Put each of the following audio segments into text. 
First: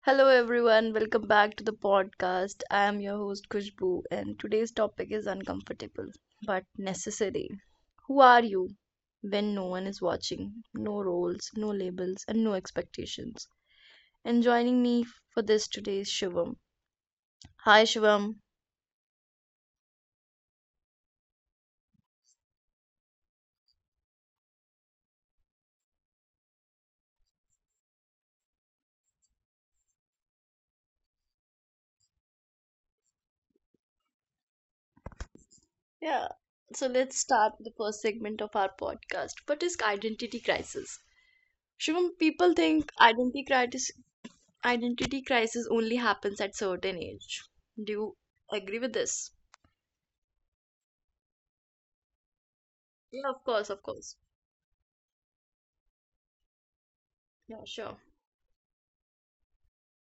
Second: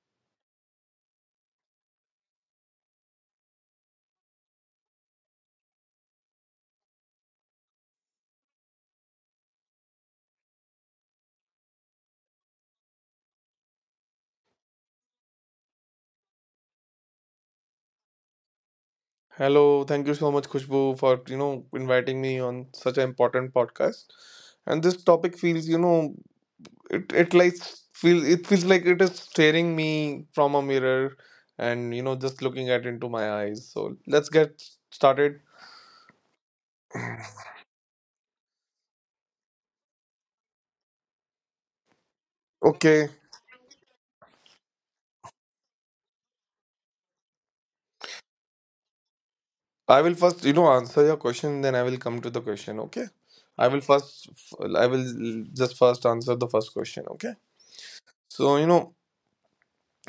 Hello everyone, welcome back to the podcast. I am your host Kushbu and today's topic is uncomfortable but necessary. Who are you when no one is watching? No roles, no labels and no expectations. And joining me for this today is Shivam. Hi Shivam. Hello, thank you so much, Khushbu, for inviting me on such an important podcast. And this topic feels, it it like it feels like it is staring me from a mirror, and just looking at into my eyes. So let's get started. Yeah. So let's start with the first segment of our podcast. What is identity crisis? Shivam, people think Okay, identity crisis only happens at certain age. Do you agree with this? I will first answer your question, then I will come to the question. Okay, Yeah, of I course, will of course. first I will just first answer the first question. Okay, Yeah, sure. so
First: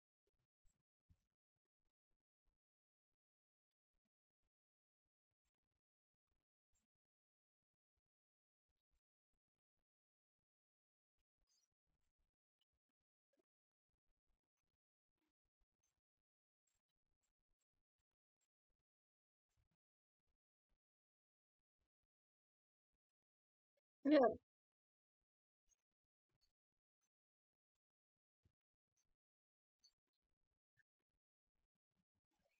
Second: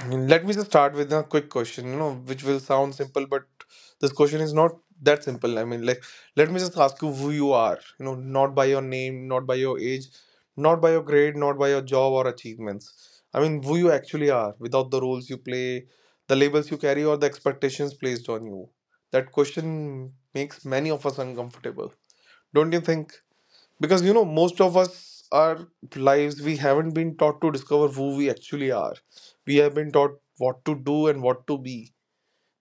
let me just start with a quick question, which will sound simple, but this question is not that simple. I mean, like, let me just ask you who you are, not by your name, not by your age, not by your grade, not by your job or achievements. I mean, who you actually are without the roles you play, the labels you carry, or the expectations placed on you. That question makes many of us uncomfortable. Don't you think? Because Yeah, most of us our lives we haven't been taught to discover who we actually are. We have been taught what to do and what to be,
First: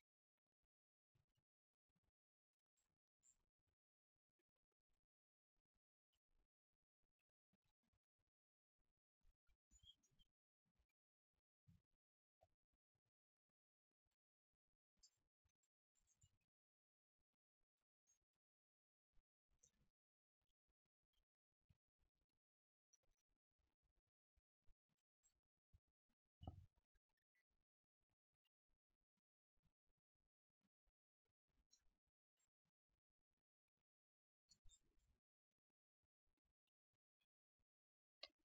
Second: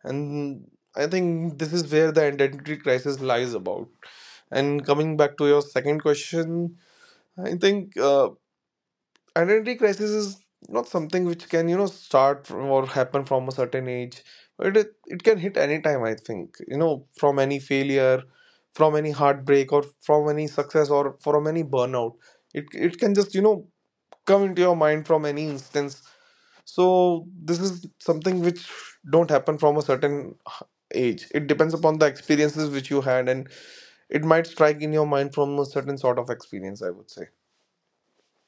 and I think this is where the identity crisis lies about. And coming back to your second question, I think identity crisis is not something which can start from or happen from a certain age. It can hit any time. I think from any failure, from any heartbreak, or from any success, or from any burnout. It can just come into your mind from any instance. So this is something which don't happen from a certain h- age. It depends upon the experiences which you had, and it might strike in your mind from a certain sort of experience, I would say.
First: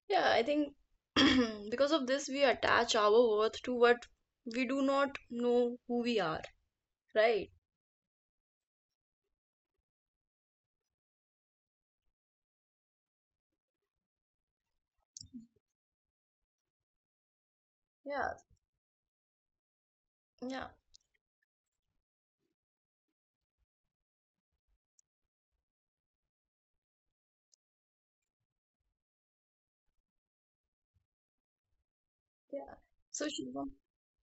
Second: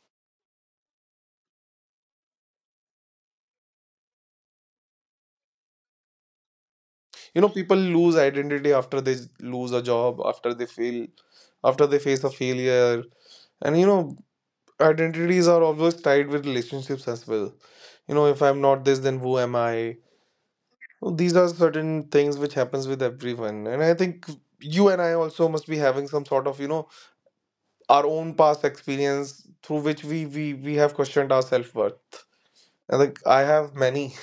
yeah. I think because of this, we attach our worth to what we do not know who we are, right? People lose identity after they lose a job, after they feel after they face a failure. And identities are always tied with relationships as well. Yeah, If I'm not this, then who am I? yeah, Well, these are certain things which happens with everyone, and I think you and I also must be having some sort of our own past experience through which we have questioned our self-worth. yeah. I think So I Shivam, have many.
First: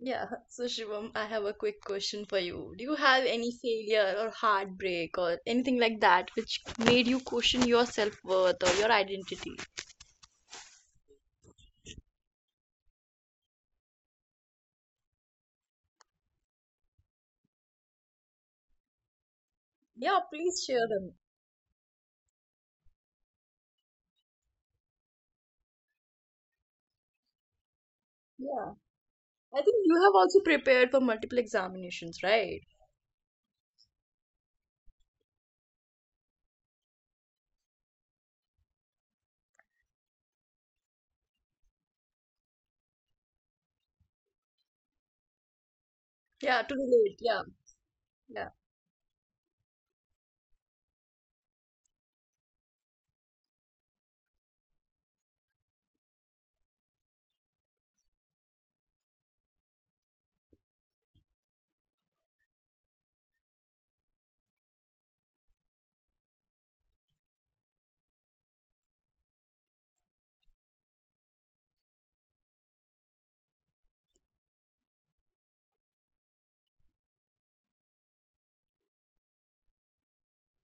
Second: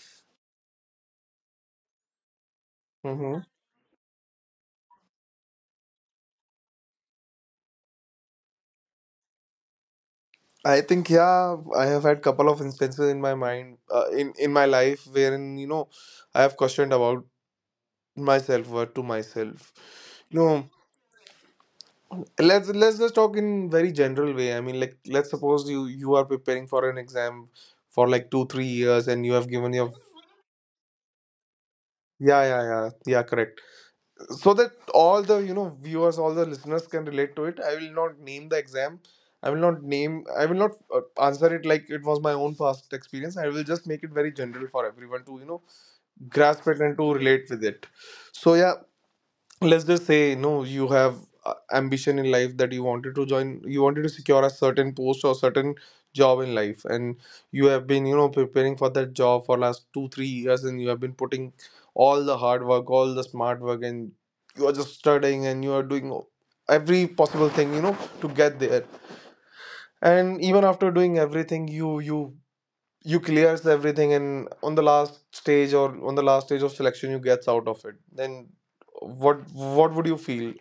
yeah. So Shivam, I have a quick question for you. Do you have any failure or heartbreak or anything like that which made you question your self-worth or your identity? I think, yeah, I have had couple of instances in my mind, in my life wherein I have questioned about myself worth to myself. Yeah, You please know, share them. let's just talk in very general way. I mean, like, let's suppose you are preparing for an exam for like two three Yeah. years and you have I given think your, you have also prepared for multiple examinations, yeah, right? yeah, yeah, yeah, correct. So that all the viewers, all the listeners, can relate to it. I will not name the exam. I will not answer it like it was my own past experience. I will just make it very general for everyone to Yeah, grasp to it and to relate. Yeah, relate with it. yeah. So yeah, let's just say, no, you have ambition in life that you wanted to secure a certain post or certain job in life, and you have been preparing for that job for last 2-3 years, and you have been putting all the hard work, all the smart work, and you are just studying and you are doing every possible thing to get there. And even after doing everything, you you clears everything, and on the last stage or on the last stage of selection, you gets out of it. Then what would you feel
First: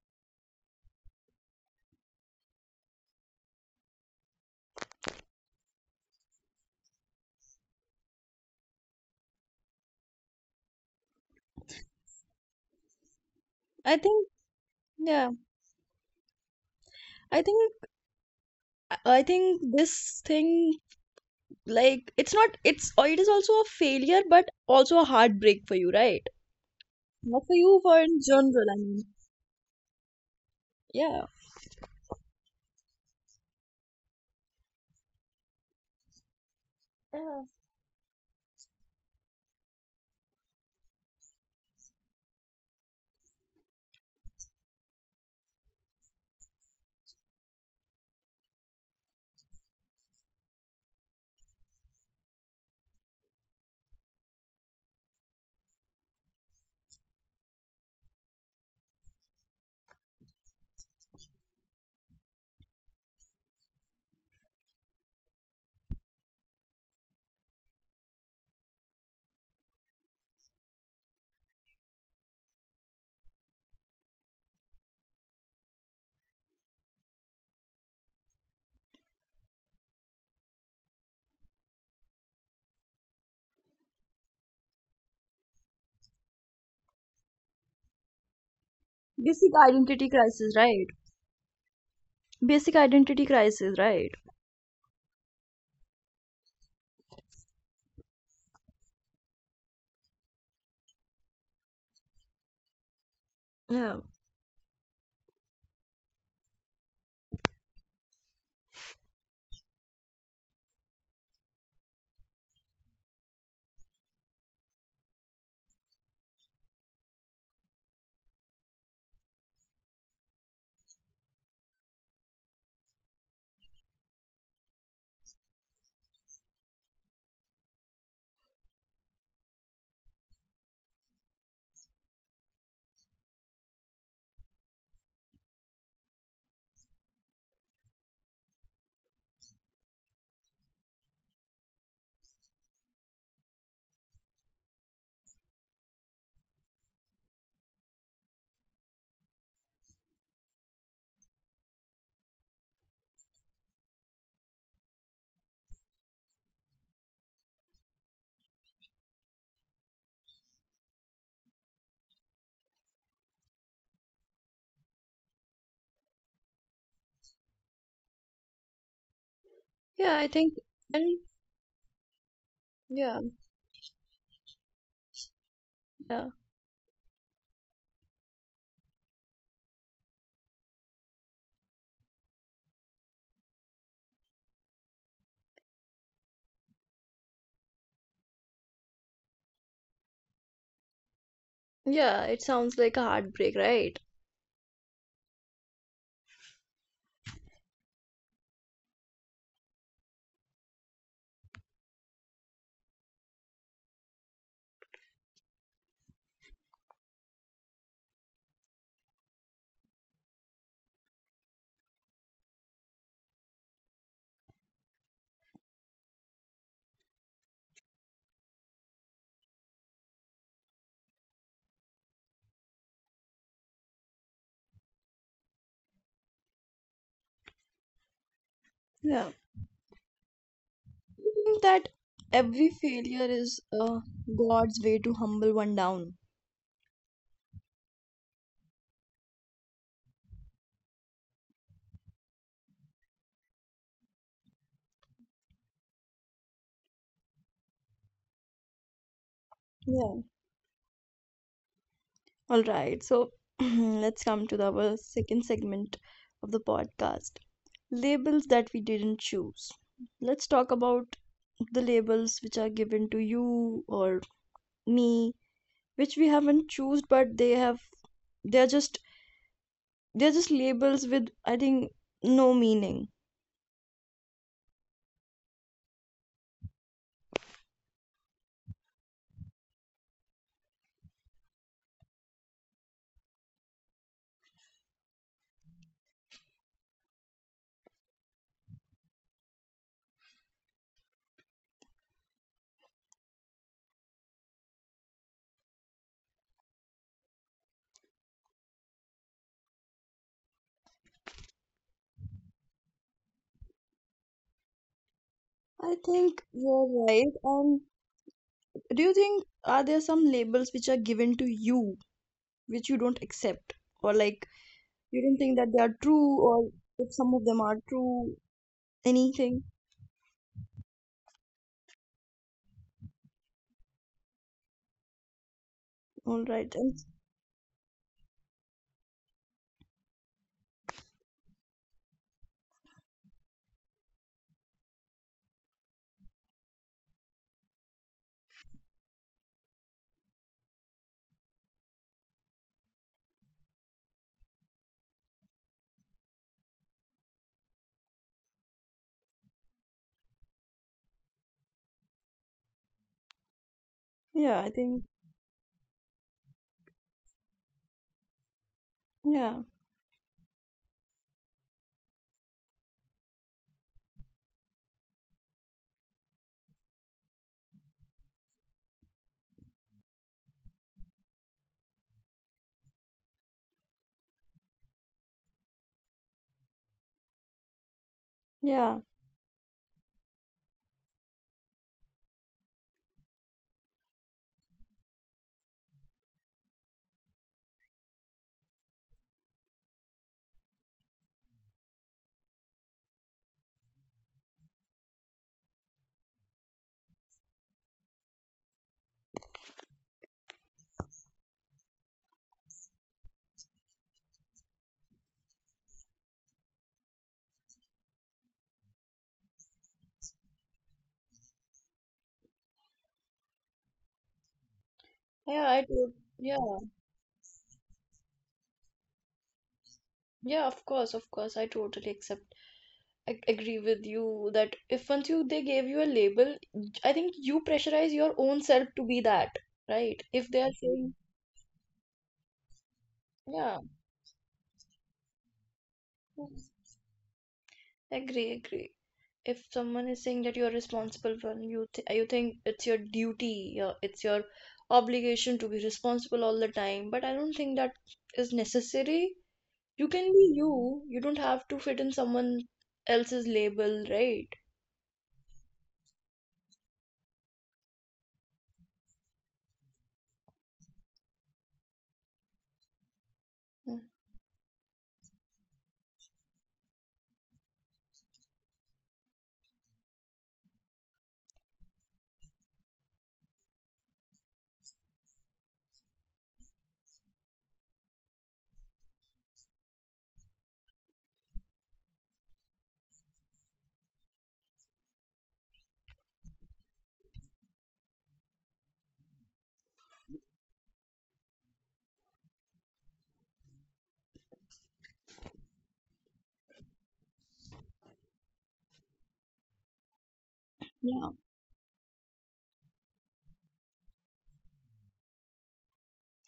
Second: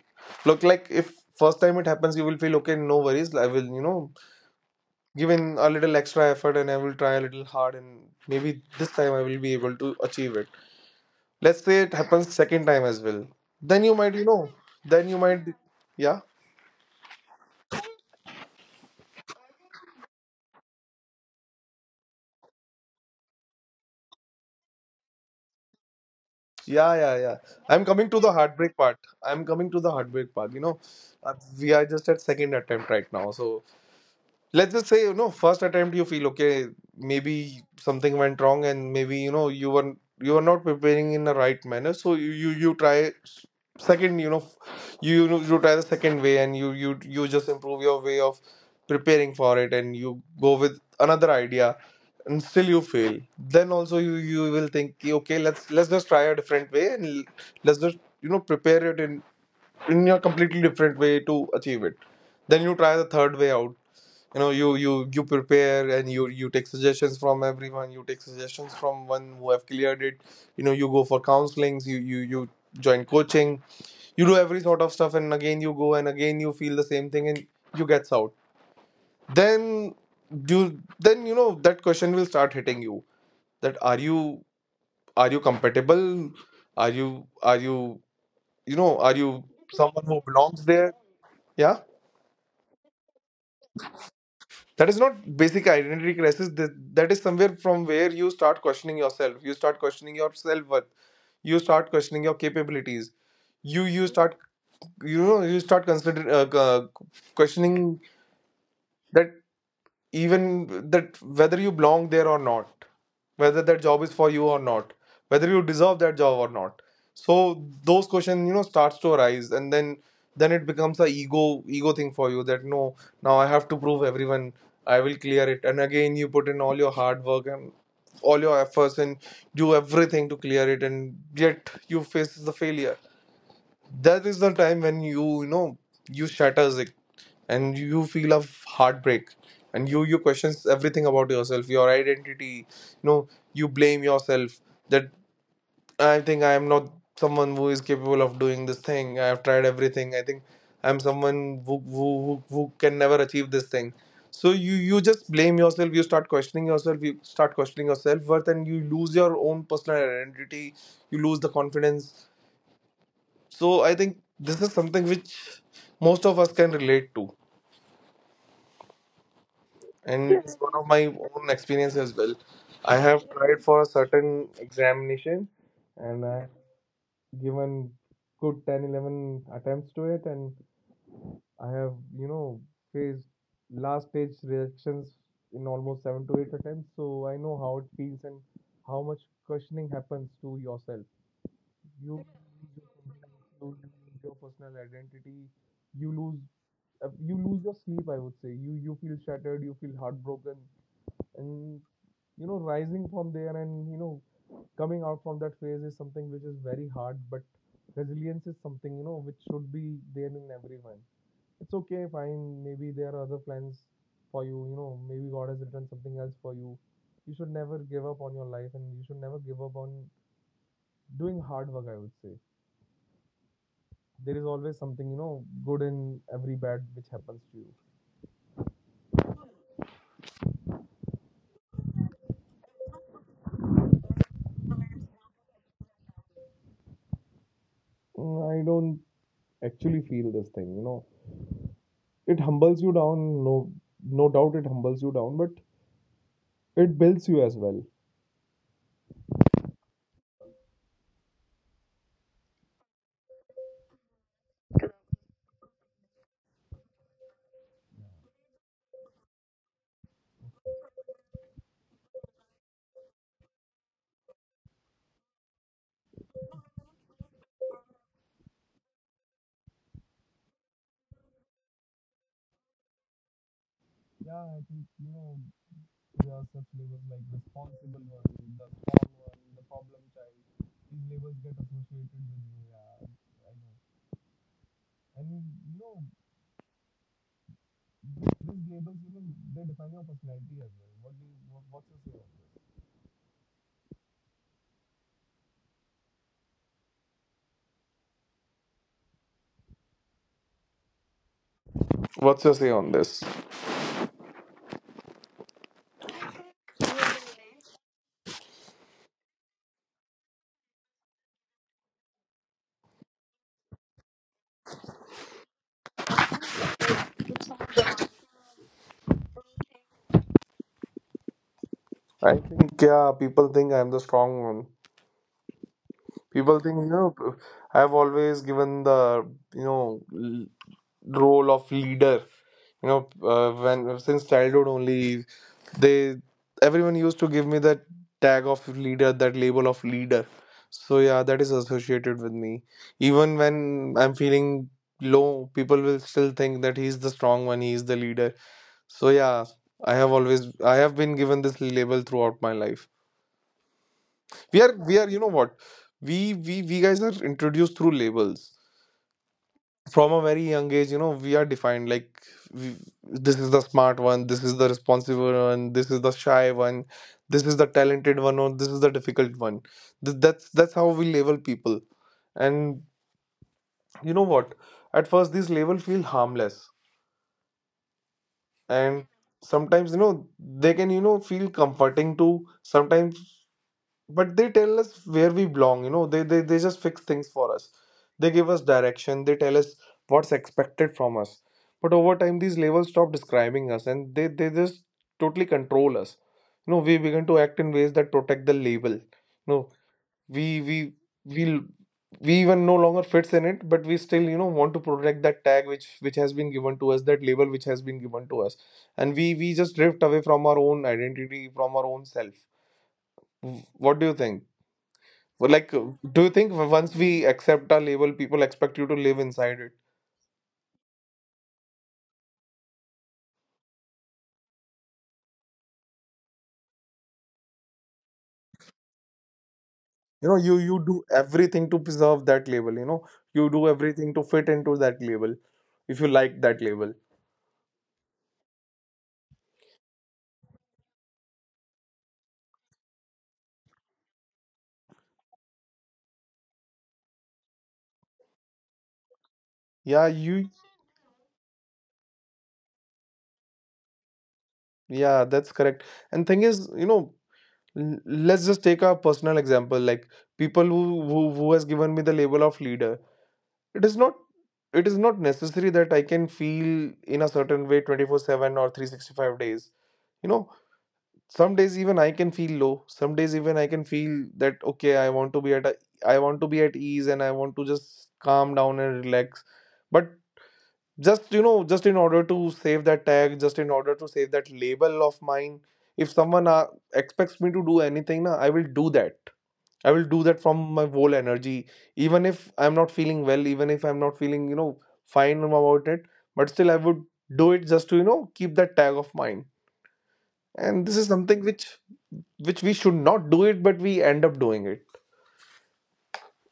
look like? If first time it happens, you will feel okay, no worries, I will give in a little extra effort and I will try a little hard, and maybe this time I will be able to achieve it. Let's say it happens second time as well, then you I might think then you yeah, might, yeah, I think I think this thing, like, it's not it's or it is also a failure but also a heartbreak for you, right? yeah, yeah, yeah. Not for you, I'm for coming to in the general, heartbreak I part. mean. i'm coming to the heartbreak part you know Yeah. uh, we are just at second attempt right now. So let's just say, first attempt you feel okay. Yeah. Maybe something went wrong, and maybe you were not preparing in the right manner. So you try second. You try the second way, and you just improve your way of preparing for it, and you go with another idea. And still you fail, then also you will think, "Ki, okay, let's just try a different way, and let's just prepare it in a completely different way to achieve it." Then you try the third way out. You prepare, and you take suggestions from everyone. You take suggestions from one who have cleared it. You go for counselings. You join coaching. You do every sort of stuff, and again you go, and again you feel the same thing, and you gets out. Then you, then that question will start hitting you, that are you, are you compatible? are you are you you know are you Basic someone identity who crisis, belongs right? there? Yeah, Basic identity crisis, right? that is not basic identity crisis. That is somewhere from where you start questioning yourself. You start questioning your self-worth. You start questioning your capabilities. you Yeah, you start you start consider questioning that, even that, whether you belong there or not, whether that job is for you or not, whether you deserve that job or not. So those questions starts to arise, and then it becomes a ego thing for you, that no, now I have to prove everyone I will clear it. And again you put in all your hard work and all your efforts, and do everything to clear it, and yet you face the failure. That is the time when you know you shatters it, and you feel of heartbreak, and you questions everything about yourself, your identity. You blame yourself that I think I am not someone who is capable of doing this thing. I have tried everything. I think I'm someone who can never achieve this thing. So you just blame yourself. You start questioning yourself. You start questioning your self-worth, and you lose your own personal identity. You lose the confidence. So I think this is something which most of us can relate to. yeah. I And yes, think. it's one of my And own experience as well. I yeah, have tried for a certain examination, and yeah, I have given good 10, 11 attempts to it, and I have faced last stage reactions in almost 7 to 8 attempts. So I know how it feels and how much questioning happens to yourself. You yeah. It lose sounds your like a confidence, heartbreak, you right? lose your personal identity, you lose you lose your sleep, I would say. You feel shattered, you feel heartbroken. And rising from there and coming out from that phase is something which is very hard, but resilience is something which should be there in everyone. It's okay, fine. Maybe there are other plans for you. You know maybe god has written something else for you. You should never give up on your life, and you should never give up on doing hard work, I would say. There is always something good in every bad which happens to you. Yeah, think that every failure is God's way to humble one down. Mm, I don't actually feel this thing. It humbles you down, no, no doubt it humbles you down, but it builds you as well. Yeah. All right, so let's come to our second segment of the podcast, labels that we didn't choose. Let's talk about the labels which are given to you or me, which we haven't choose, but they're just they're just labels with, I think, no meaning. Yeah, I think there are such labels like responsible one, the small one, the problem child. These labels get associated with you. Yeah, I know. And you know, these labels, you, they define your personality as well. What do you, what, what's your say on this? What's your say on this? I think you're right. And do you think, are there some labels which are given to you which you don't accept, or like, you don't think that they are true, or if some of them are true, anything? I think, yeah, people think I'm the strong one. All People think right. And I've always given the you know role of leader. When since childhood only they, everyone used to give me that tag of leader, that label of leader. So yeah, that is associated with me. Even when I'm feeling low, people will still think that he's the strong one, he's the leader. So yeah, I have always, I have been given this label throughout my life. we yeah, are I we think. are what, we guys are introduced through labels Yeah, from a very young age. We are defined like, we, this is the smart one, this is the responsible one, this is the shy one, this is the talented one, or this is the difficult one. That's how we label people. And you know what? At first, these labels feel harmless, yeah. and sometimes they can feel comforting too. Sometimes, but they tell us where we belong, they just fix things for us. They give us direction. They tell us what's expected from us. But over time, these labels stop describing us, and they just totally control us. You know, we begin to act in ways that protect the label. We we we we even no longer fits in it, but we still want to protect that tag which has been given to us, that label which has been given to us. And we just drift away from our own identity, from our own self. W- what do you think? well, Yeah, Like, uh, I do. do you think Yeah, once we accept a label, people expect you to live inside it? yeah, of course, of course. I totally accept. I agree with you that if once you they gave you a label, I think you pressurize your own self to be that, right? You know, If you they are you do saying, everything to preserve that label. You know, you do yeah. everything to fit into that label if you like that label. Agree, agree. If someone is saying that you're responsible for, you think it's your duty, it's your obligation to be responsible all the time. But I don't think that is necessary. Yeah, You can you. be you. You don't have to fit in someone else's label, right? Yeah, that's correct. And thing is, you know, let's just take a personal example. Like, people who who has given me the label of leader. It is Mm. not. It is not necessary that I can feel in a certain way 24/7 or 365 days. You know, some days even I can feel low. Some days even I can feel that, okay, I want to be at a, I want to be at ease and I want to just calm down and relax. But just just in order to save that tag, just in order to save that label of mine, if someone expects me to do anything na, I will do that. I will do that from my whole energy, even if I'm not feeling well, even if I'm not feeling fine about it. But still I would do it just to keep that tag of mine. And this is Yeah, something which we should not do it, but we end up doing it.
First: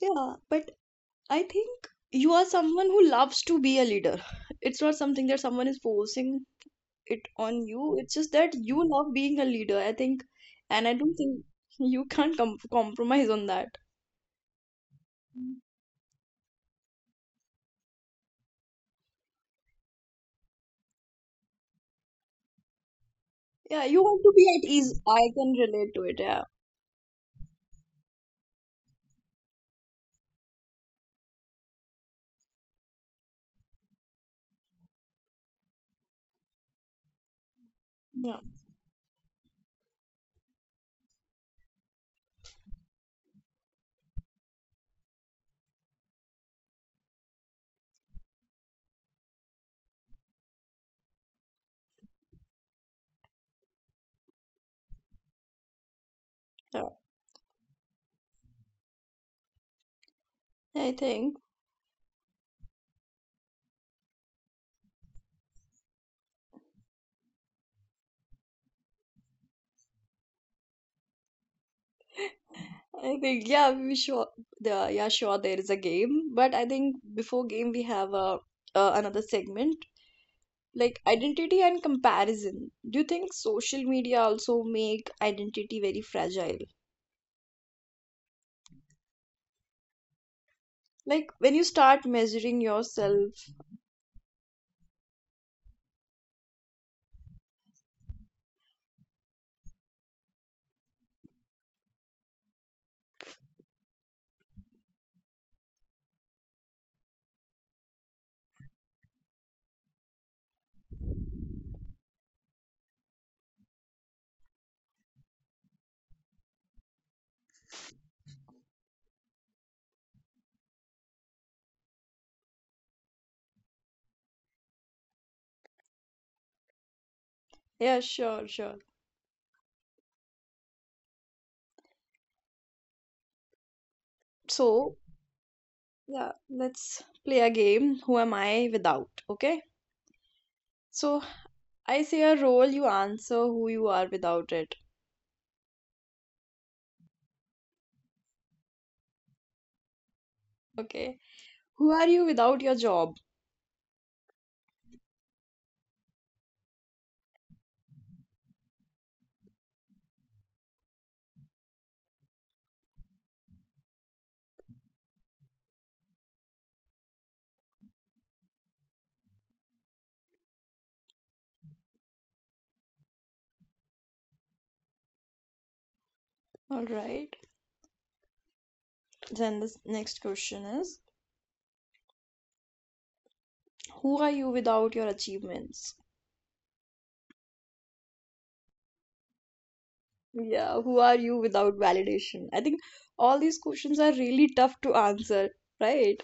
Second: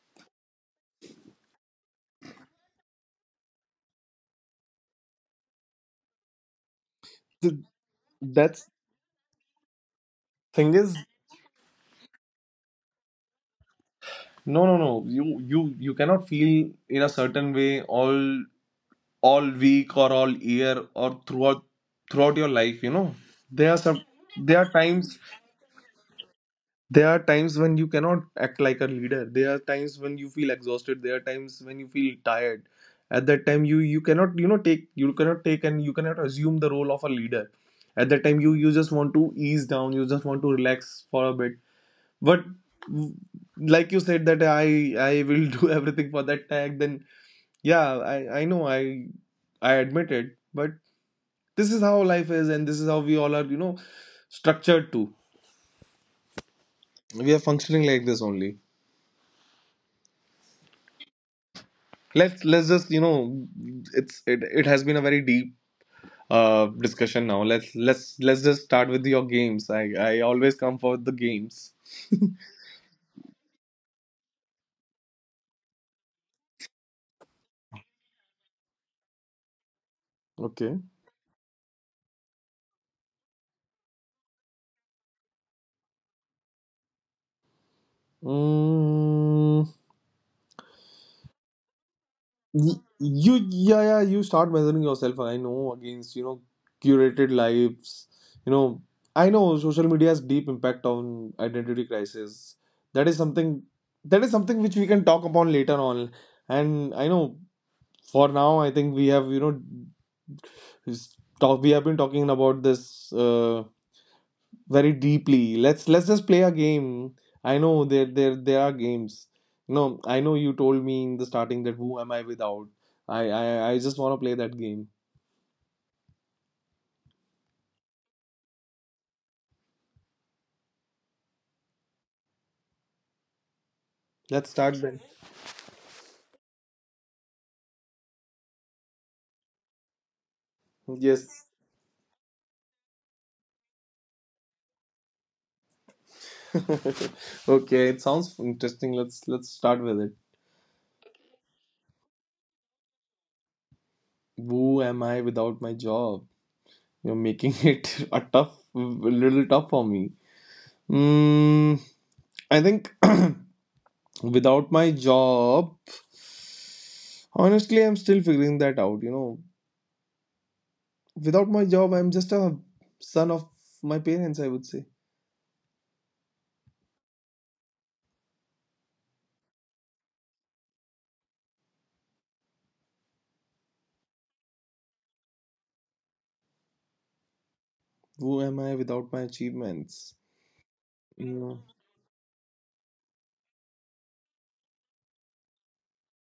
yeah, but I think you are someone who loves to be a leader. It's not something that someone is forcing it Th- on you. It's just that that's you love being a leader, I think, Thing and I is, don't think you can't compromise on that. no, no, no, you cannot feel in a certain way all week or all year, or throughout your life. You know, there are Yeah, you some, want to there be at are ease. times, I can relate to it. Yeah, there are times when you cannot act like a leader. There are times when you feel exhausted. There are times when you feel tired. At that time, you cannot take, you cannot take and you cannot assume the role of a leader. At that yeah, time, you just want to ease down, you just want to relax for a bit. But, w- like you said, that I will do everything for that tag. Then yeah, I know I admit it. But this is how life is, and this is how we all are, you know, structured to. yeah. We are functioning like this only. I think, Let's just you know, it's it has been a very deep discussion. Now, let's just start with your games. I always come for the games. I think, yeah, we sure, the, yeah, sure, there is a game, but I think before game we have a another segment, Okay. like identity and comparison. Do you think social media also make identity very fragile? Mm, Like when you start measuring y- you, yourself, yeah, yeah, you start measuring yourself. I know, against, you know, curated lives. You know, I know social media's deep impact on identity crisis. That is something. That is something which we can talk upon later on. And I know for now, I think we have, you know, he's talk, we have been talking about this very deeply. Let's just play a game. I know there are games. No, I know you told me in the starting that, who am I without? I just want to play that game. yeah, sure, sure. Let's start So then. yeah, let's play a game. Who am I without? Okay. So Yes. I say a role, you answer who you are without it. Okay, it sounds interesting. Let's start with it. Okay. Who are you without your job? Who am I without my job? You're making it a tough, a little tough for me. Mm, I think. Without my job, honestly, I'm still figuring that out, you know. Without my job, I'm just a son of my parents, I would say. All right. Then the next question is, who are you without your achievements? Who am I without my achievements? Yeah, who are You you know, without validation? I think all these questions are really tough to answer, right?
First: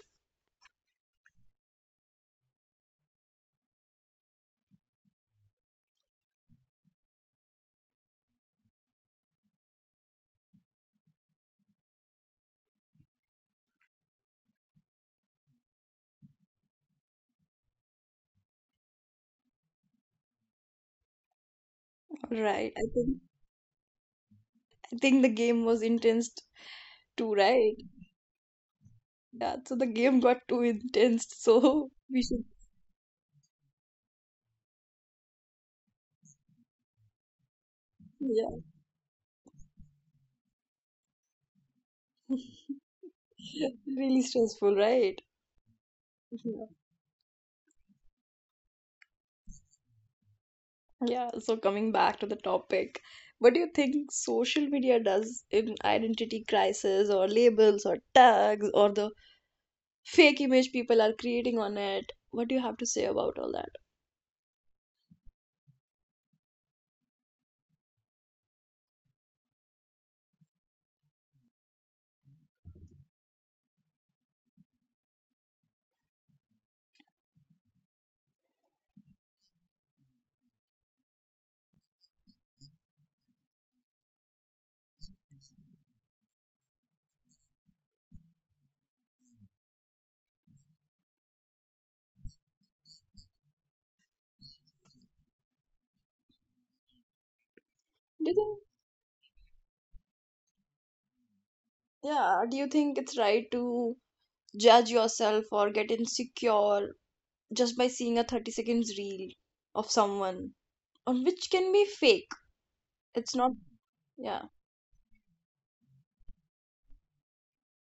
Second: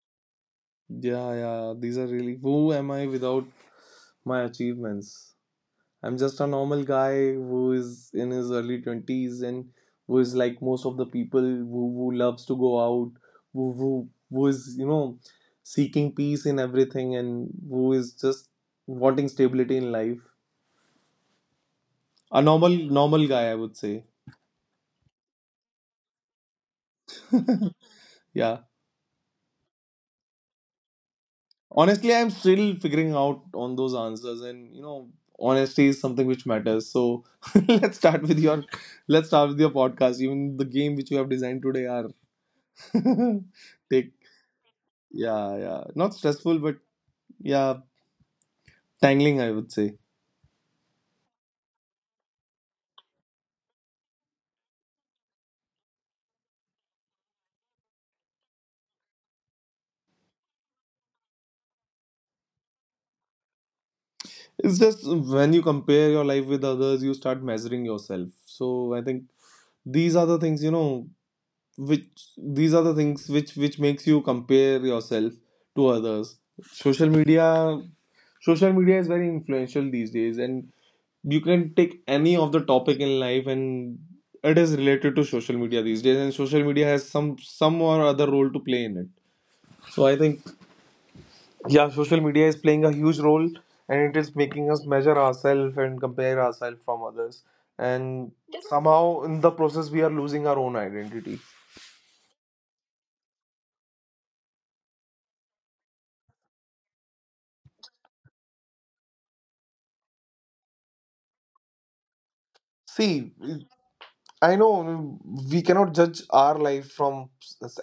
yeah, yeah, these are really, who am I without my achievements? I'm just a normal guy who is in his early 20s, and who is like most of the people, who loves to go out, who is, you know, seeking peace in everything, and who is just wanting stability in life. A Right. normal, I think normal guy, I would say. I think the game was intense too, right? Yeah. Yeah, so the game got too intense, so Honestly, we I'm should, still figuring out on those answers, and you know, honesty is something which matters. So let's start with yeah. your let's start with your podcast. Even the game which you have designed today are take, Really stressful, right? yeah, yeah. Not stressful, Yeah. but yeah, tangling, I would say. Yeah, so coming back to the topic, what do you think social media does in identity crisis or labels or tags or the fake image people are creating on it? What do you have to say about all that? It's just when you compare your life with others, you start measuring yourself. So I think these are the things, you know, which, these are the things which makes you compare yourself to others. Social media, Social media is very influential these days, and you can take any of the topic in life, and it is related to social media these days, and social media has some or other role to play in it. So I think, yeah, social media is playing a huge role, and it is making us measure ourselves and compare ourselves from others. Do And you think, somehow, in the process, we are losing our own identity. yeah, do you think it's right to judge yourself or get insecure just by seeing a 30 seconds reel of someone on which can be fake? See, It's not, yeah, I know we cannot judge our life from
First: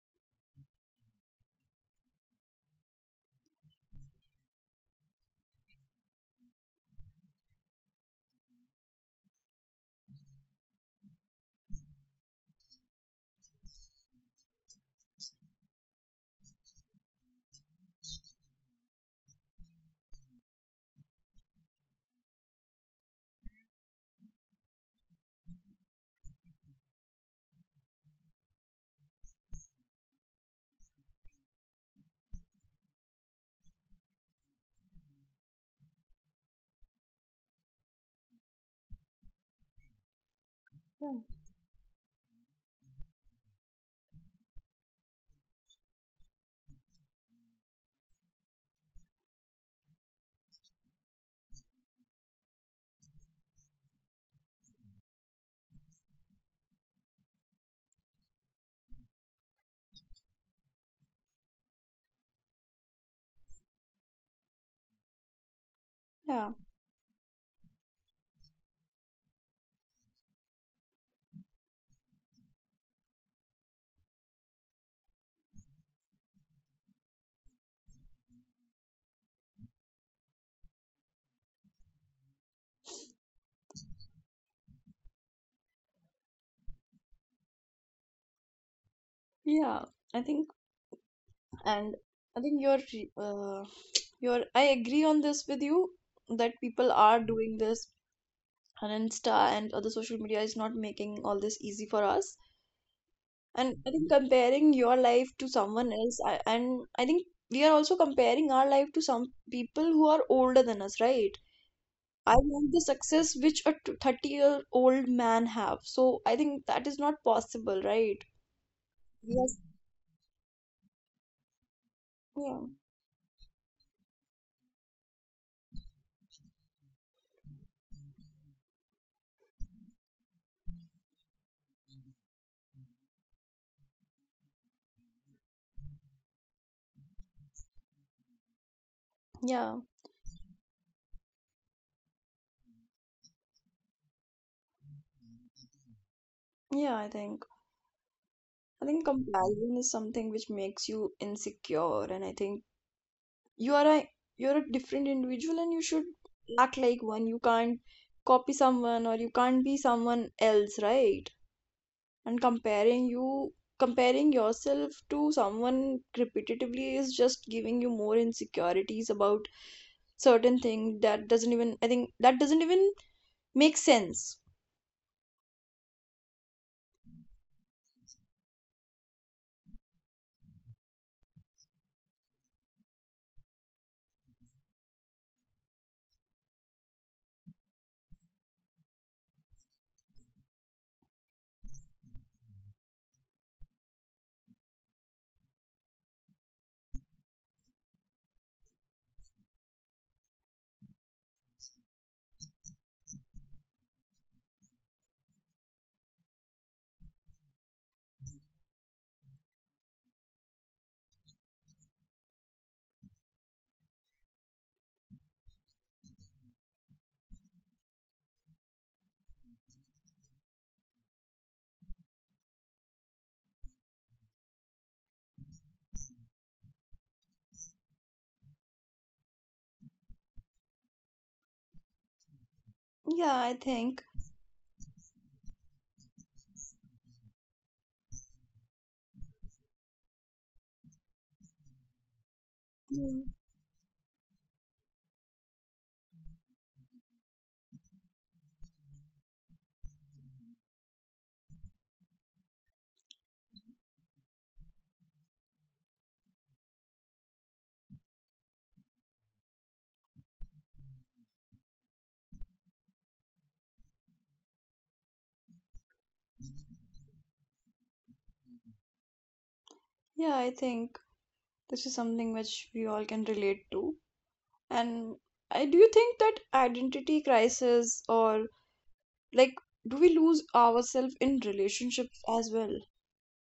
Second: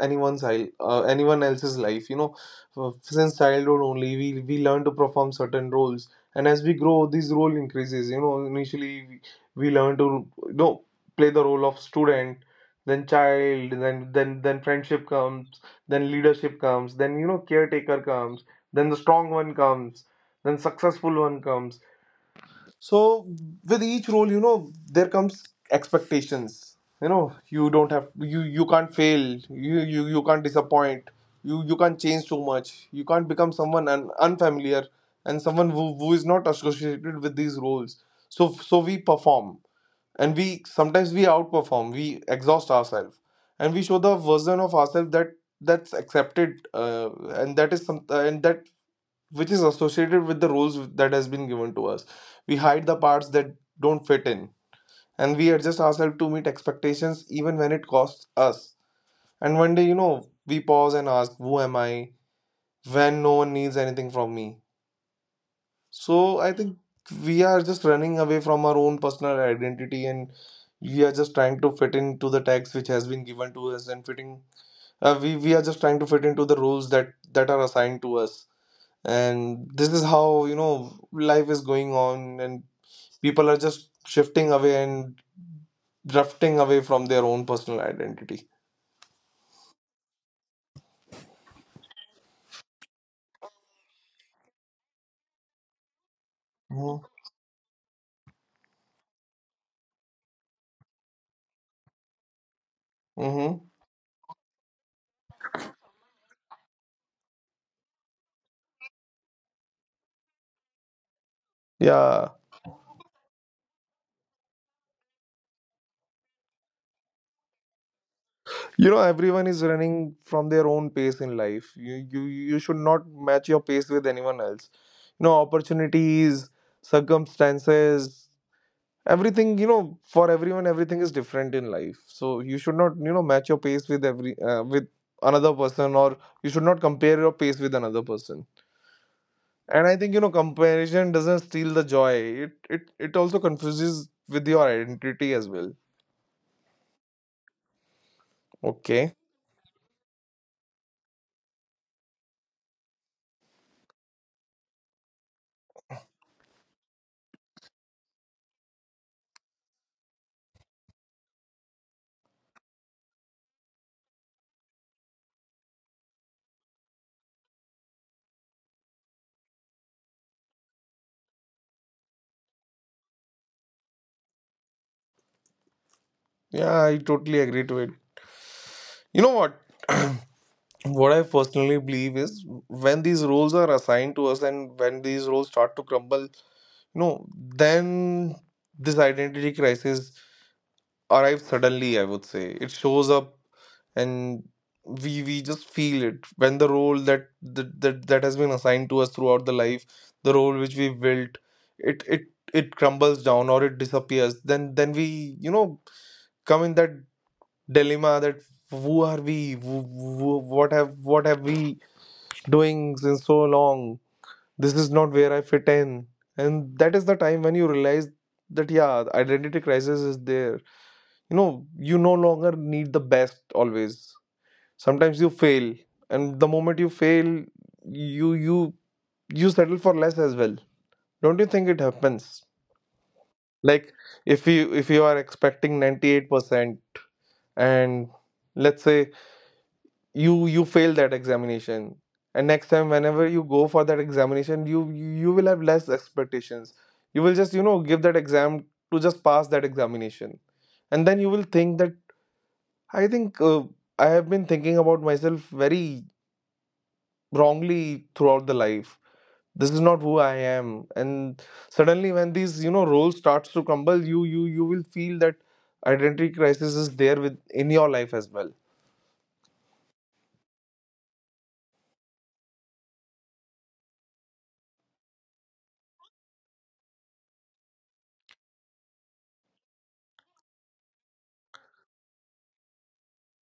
anyone's anyone else's life. You know, Uh, since childhood only, we learn to perform certain roles, and as we grow, these role increases. You know, initially we learn to you know play the role of student, then child, then then friendship comes, then leadership comes, then, you know, caretaker comes, then the strong one comes, then successful one comes. So with each role, you know, there comes expectations. You know, you don't have, you can't fail, you can't disappoint, you can't change too much, you can't become someone unfamiliar and someone who is not associated with these roles. So we perform, and we yeah, sometimes we outperform, we exhaust ourselves, and we show the version of ourselves that, that's accepted, and that which is associated with the roles that has been given to us. We hide the parts that don't fit in, and we adjust ourselves to meet expectations, even when it costs us. And one day, you know, we pause and ask, who am I when no one needs anything from me? So yeah. I think we are just running away from our own personal identity, and we are just trying to fit into the text which has been given to us, and fitting, we are just trying to fit into the rules that are assigned to us. And this is how, you know, life is going on, and people are just shifting away and drifting away from their own personal identity. Yeah. I think. And I think you're re- you're I agree on this with you that people are doing this on Insta, and other social media is not making all this easy for us. Mm-hmm. And I think comparing your life to someone else, and I think we are also comparing our life to some people who are older than us, right? Yeah, I want the success which a 30-year-old man have, so I think that is not possible, right? you know, everyone Yes. is running from their own pace in life. you you Yeah, you should not match your pace with anyone else. You know, opportunities, circumstances, everything, you know, for everyone, everything is different in life. So you should not, you know, match your pace with every with another person, or you should not compare your pace with another person. yeah, And I think, you know, comparison doesn't steal the joy. It also confuses with your identity as well. yeah. I think. I think Okay. comparison is something which makes you insecure, and I think you are a you're a different individual, and you should act like one. You can't copy someone, or you can't be someone else, right? And comparing yourself to someone repetitively is just giving you more insecurities about certain thing that doesn't even I think that doesn't even make sense. Yeah, I totally agree to it. You know what? What I personally believe is, when these roles are assigned to us, and when these roles start to crumble, you know, then this identity crisis arrive suddenly, I would say. It shows up. And we just feel it when the role that has been assigned to us throughout the life, the role which we built, it it crumbles down, or it disappears. Then we, you know, come in that dilemma that, who are we? What have, what have we doing since so long? This is not where I fit in. And that is the time when you realize that yeah, identity crisis is there. You know, you no longer need the best always. Sometimes you fail, and the moment you fail, you you settle for less as well. Don't you think it happens? Yeah, I Like, think. if you are expecting 98%, and let's say you fail that examination, and next time, Yeah, whenever you go for that examination, you will have less expectations. You will just, you know, give that exam to just pass that examination. And then you will think that, I think, I have been thinking about myself very wrongly throughout the life. This is not who I am, and suddenly when these roles starts to crumble, you will feel that identity crisis is there with in your life as well. yeah, I think this is something which we all can relate to. And do you think that identity crisis, or like, do we lose ourselves in relationships as well?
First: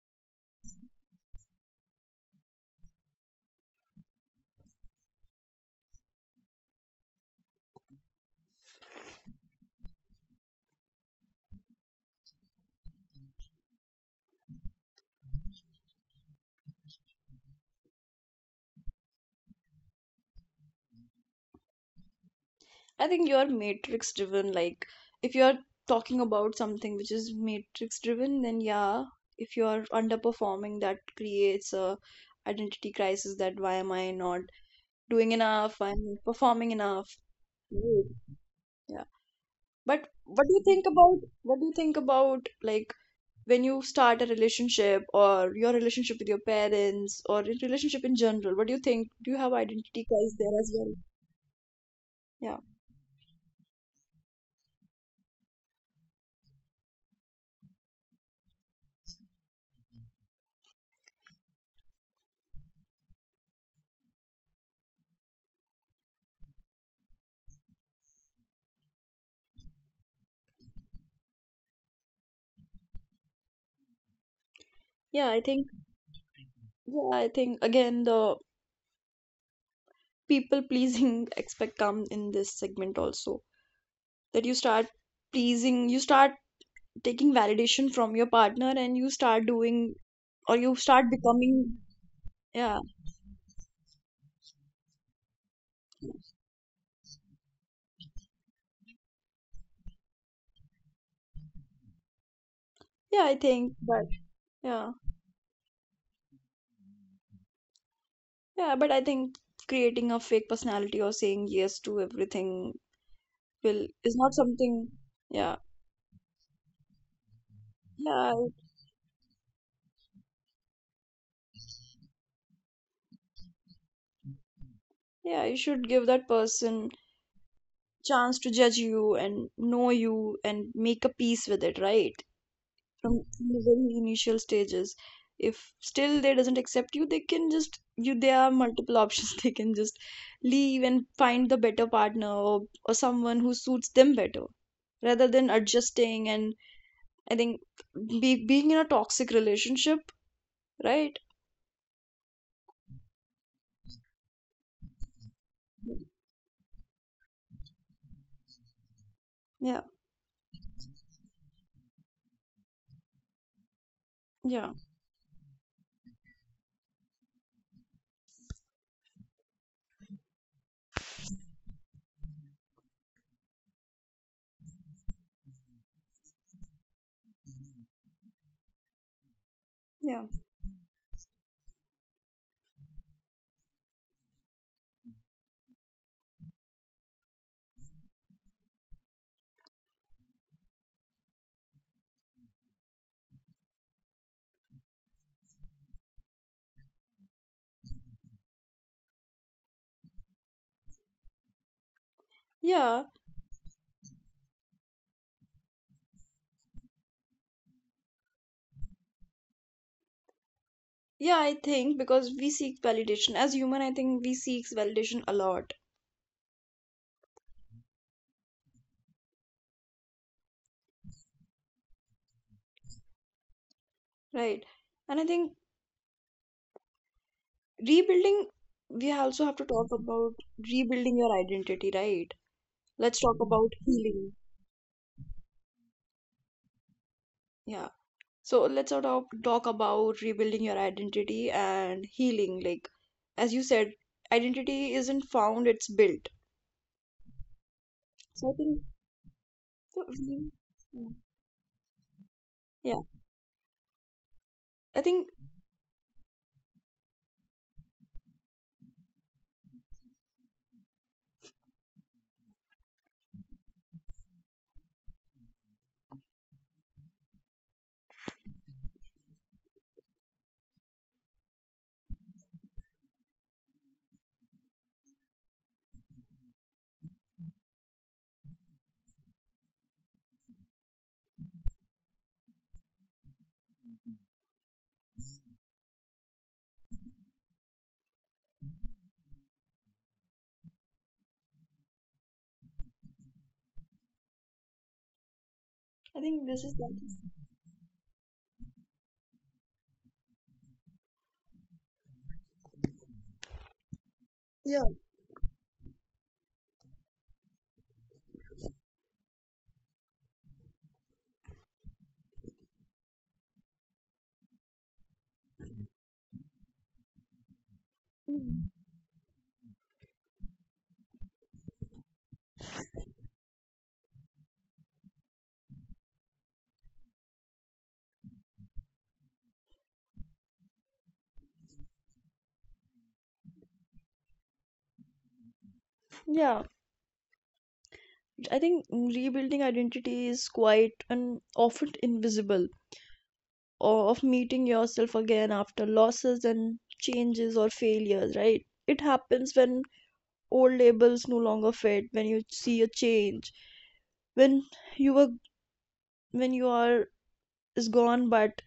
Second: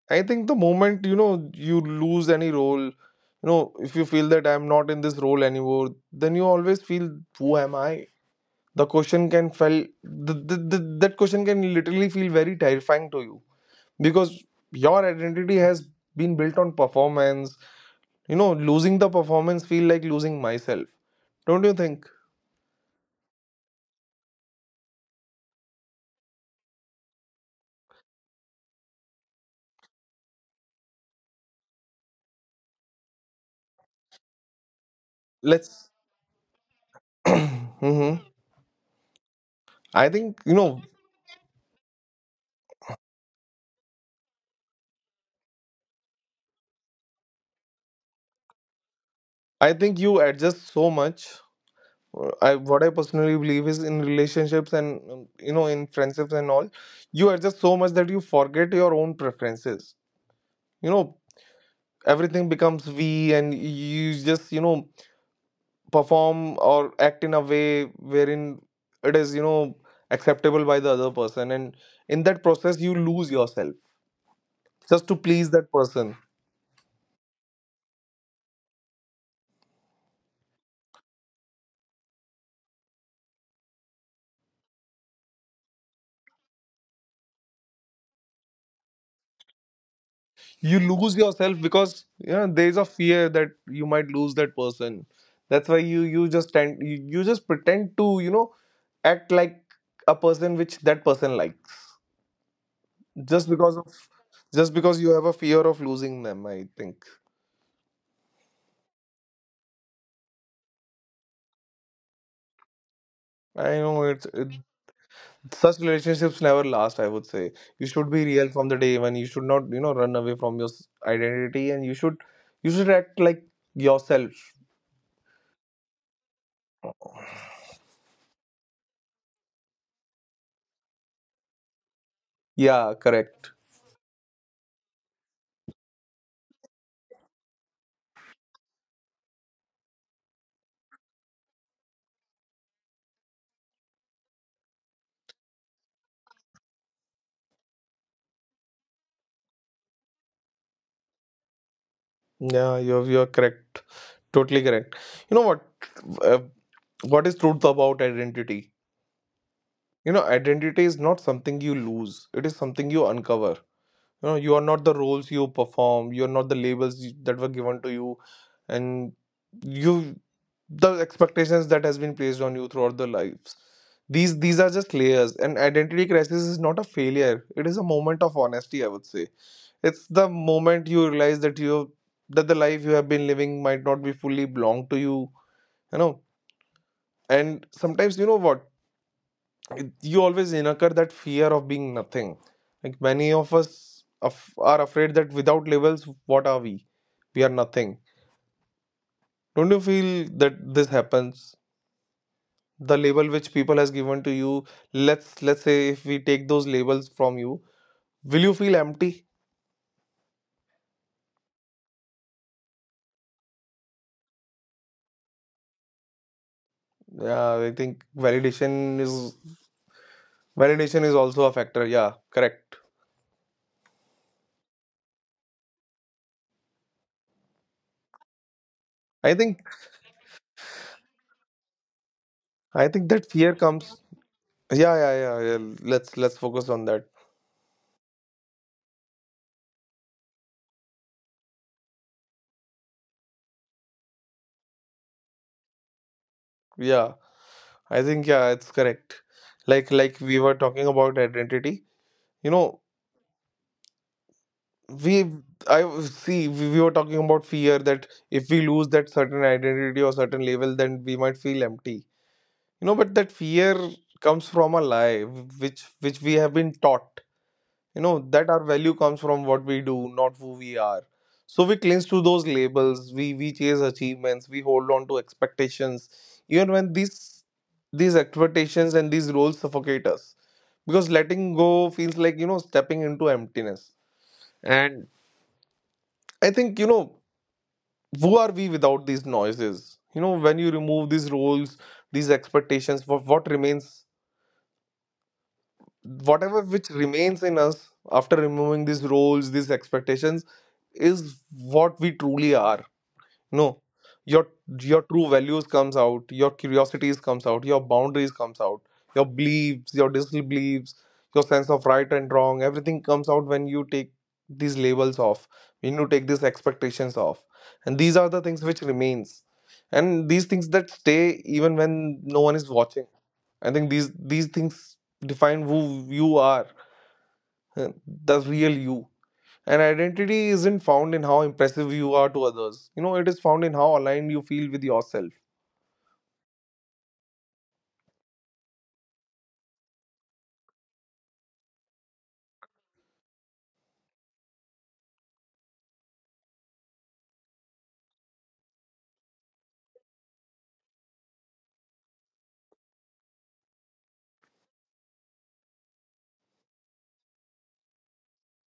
I think the moment you lose any role, you know if you feel that I'm not in this role anymore, then you always feel, who am I? The question can feel that question can literally feel very terrifying to you because your identity has been built on performance. Losing the performance feel like losing myself, don't you think? I think you're matrix driven. Like, if you're talking about something which is matrix driven, then yeah, if you're underperforming, that creates a identity crisis. That why am I not doing enough? Let's I'm performing enough. Right. hmm Yeah. i But think what you do you know think about what do you think about, like, when you start a relationship or your relationship with your parents or in relationship in general, what do you think, do you have I think identity you crisis there adjust as so well? much. I Yeah, what I personally believe is in relationships and you know, in friendships and all, you adjust so much that you forget your own preferences, you know. Everything becomes we, and you just, you know, perform or act in a way wherein it is, you know, acceptable by the other person, and in that process you lose yourself just to yeah, please that person. I think again the people pleasing aspect come in this segment also, that you start pleasing, you start taking validation from your partner, and you start doing, or you You start lose becoming. yourself because you know there is Yeah, a fear that you might lose that person. That's why you just tend you, you just pretend to, you know, act like a person which that person likes, yeah, I just because think. of, But just yeah, because you have a fear of losing them. I think yeah, but I think creating a fake personality or saying yes to everything I will know is it's not it, something. Yeah. such relationships never last, I would say. You should be Yeah, real from the day. When you should not, you know, run away from your identity and you should, you should act like yourself. yeah, You should give that person chance to judge you and know you and make a peace with it, right? Yeah, From correct. the very initial stages, if still they doesn't accept you, they can just you there are multiple options. They can just leave and find the better partner, or someone who suits them better, rather than adjusting and, I think, being in a toxic relationship, right? Yeah, you're correct. Totally correct. You know what? Uh, what is truth about identity? Yeah, You know, identity is not something you lose. It is something you uncover. You know, you are yeah, not the roles you perform. You are not the labels that were given to you and you, the expectations that has been placed on you throughout the lives. These are just layers, and identity crisis is not a failure. It is a moment of honesty, I would say. It's the yeah, moment you realize that you that the life you have been living might not be fully belong to you, you know. And sometimes, you know what, you always incur that fear of being nothing. Like many of us are afraid that without labels, what are we? We are nothing. Don't you feel that this happens? The yeah. label which people has given to you, let's say if we take those labels from you, will you feel empty? Yeah, I think because we seek validation as human, I think we seeks validation a lot, Yeah, I think validation is, validation is also a factor. Yeah, correct. right? And I think rebuilding, we I also think have to talk about rebuilding your identity, right? I think Let's that talk fear about comes. healing. Yeah, yeah, yeah, yeah. Let's focus on that. Yeah. So let's sort of talk about rebuilding your identity and healing. Like, as you said, identity isn't found, it's built. Yeah. I think yeah, So I it's think, correct. Like so, like we yeah, were talking about identity. You know, Yeah. I we think, I see we were talking about fear that if we lose that certain identity or certain label, then we might feel empty. You know, but that fear comes from a lie, which we have been taught. You know that our value comes from what we do, not who we are. So we cling to those labels. We chase achievements. We hold on to expectations, even when these expectations and these roles suffocate us, because letting go feels like, you know, stepping into emptiness. And I think, you know, who are we without these noises? You know, when you remove these roles, these expectations, what remains? I think Whatever this is which that. remains in us after removing these roles, these expectations, is what we truly are. No, your Yeah. your true values comes out, your curiosities comes out, your boundaries comes out, your beliefs, your disbeliefs, your sense of right and wrong. Everything comes out when you take these labels off, when you take these expectations off, and these are the things which remains, and these things that stay even when no one is watching. I think these things define who you are, uh, the real you. And identity isn't found in how impressive you are to others. You know, it is found in how aligned you feel with yourself. Yeah. I think rebuilding identity is quite and often invisible, or of meeting yourself again after losses and changes or failures, right? It happens when old labels no longer fit, when you see a change, when you were when you are is gone, but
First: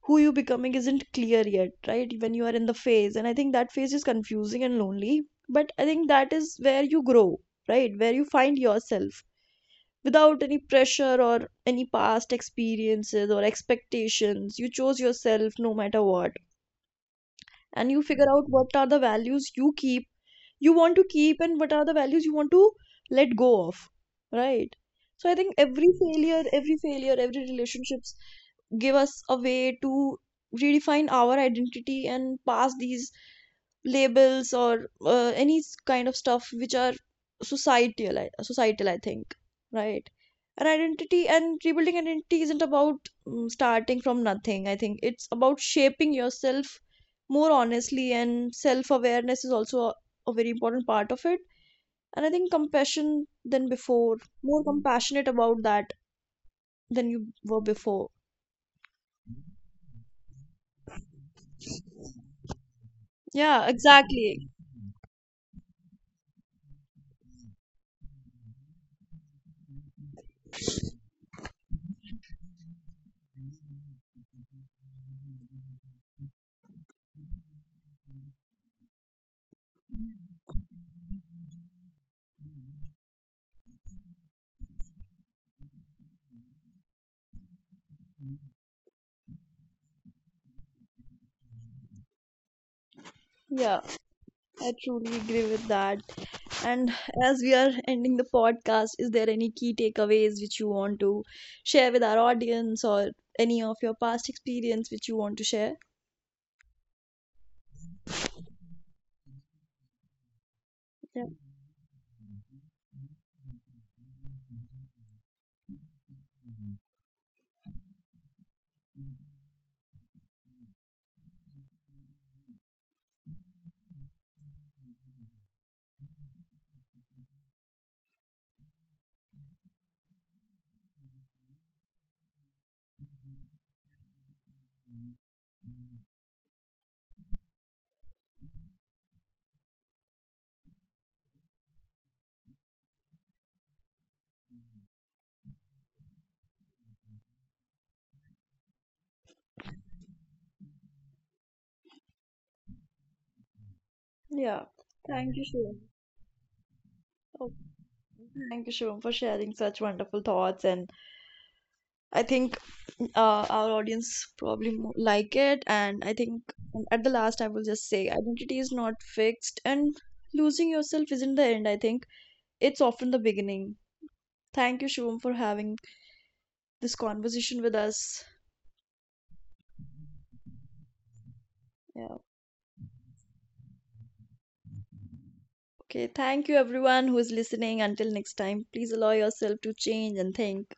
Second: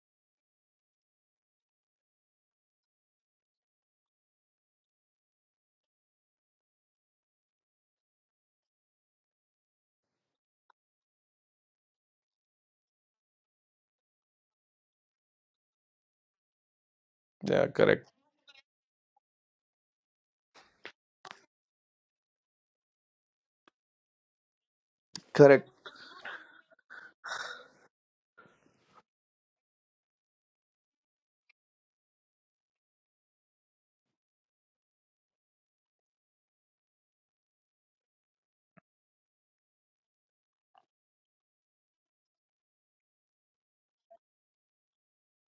who you becoming isn't clear yet, right? When you are in the phase and I think that phase is confusing and lonely, but I think that is where you grow, right? Where you find yourself without any pressure or any past experiences or expectations. You chose yourself no matter what, Yeah, and you correct. figure out what are the values you keep, you want to keep, and what are the values you want to let go of, right? So I think Correct. every failure, every relationships give us a way to redefine our identity and pass these labels, or any kind of stuff which are societal, I think, right? An identity and rebuilding identity isn't about, starting from nothing, I think it's about shaping yourself more honestly, and self awareness is also a very important part of it, and I think compassion than before, more compassionate about that than you were before. Yeah, exactly. Yeah, I truly agree with that. And as we are ending the podcast, is there any key takeaways which you want to share with our audience or any of your past experience which you want to share? Yeah. Yeah. Thank you, Shivam. Oh, thank you, Shivam, for sharing such wonderful thoughts. And I think, our audience probably like it. And I think, at the last, I will just say identity is not fixed, and losing yourself isn't the end. I think it's often the beginning. Thank you, Shubham, for having this conversation with us. Yeah. Okay. Thank you, everyone who is listening. Until next time, please allow yourself to change and think.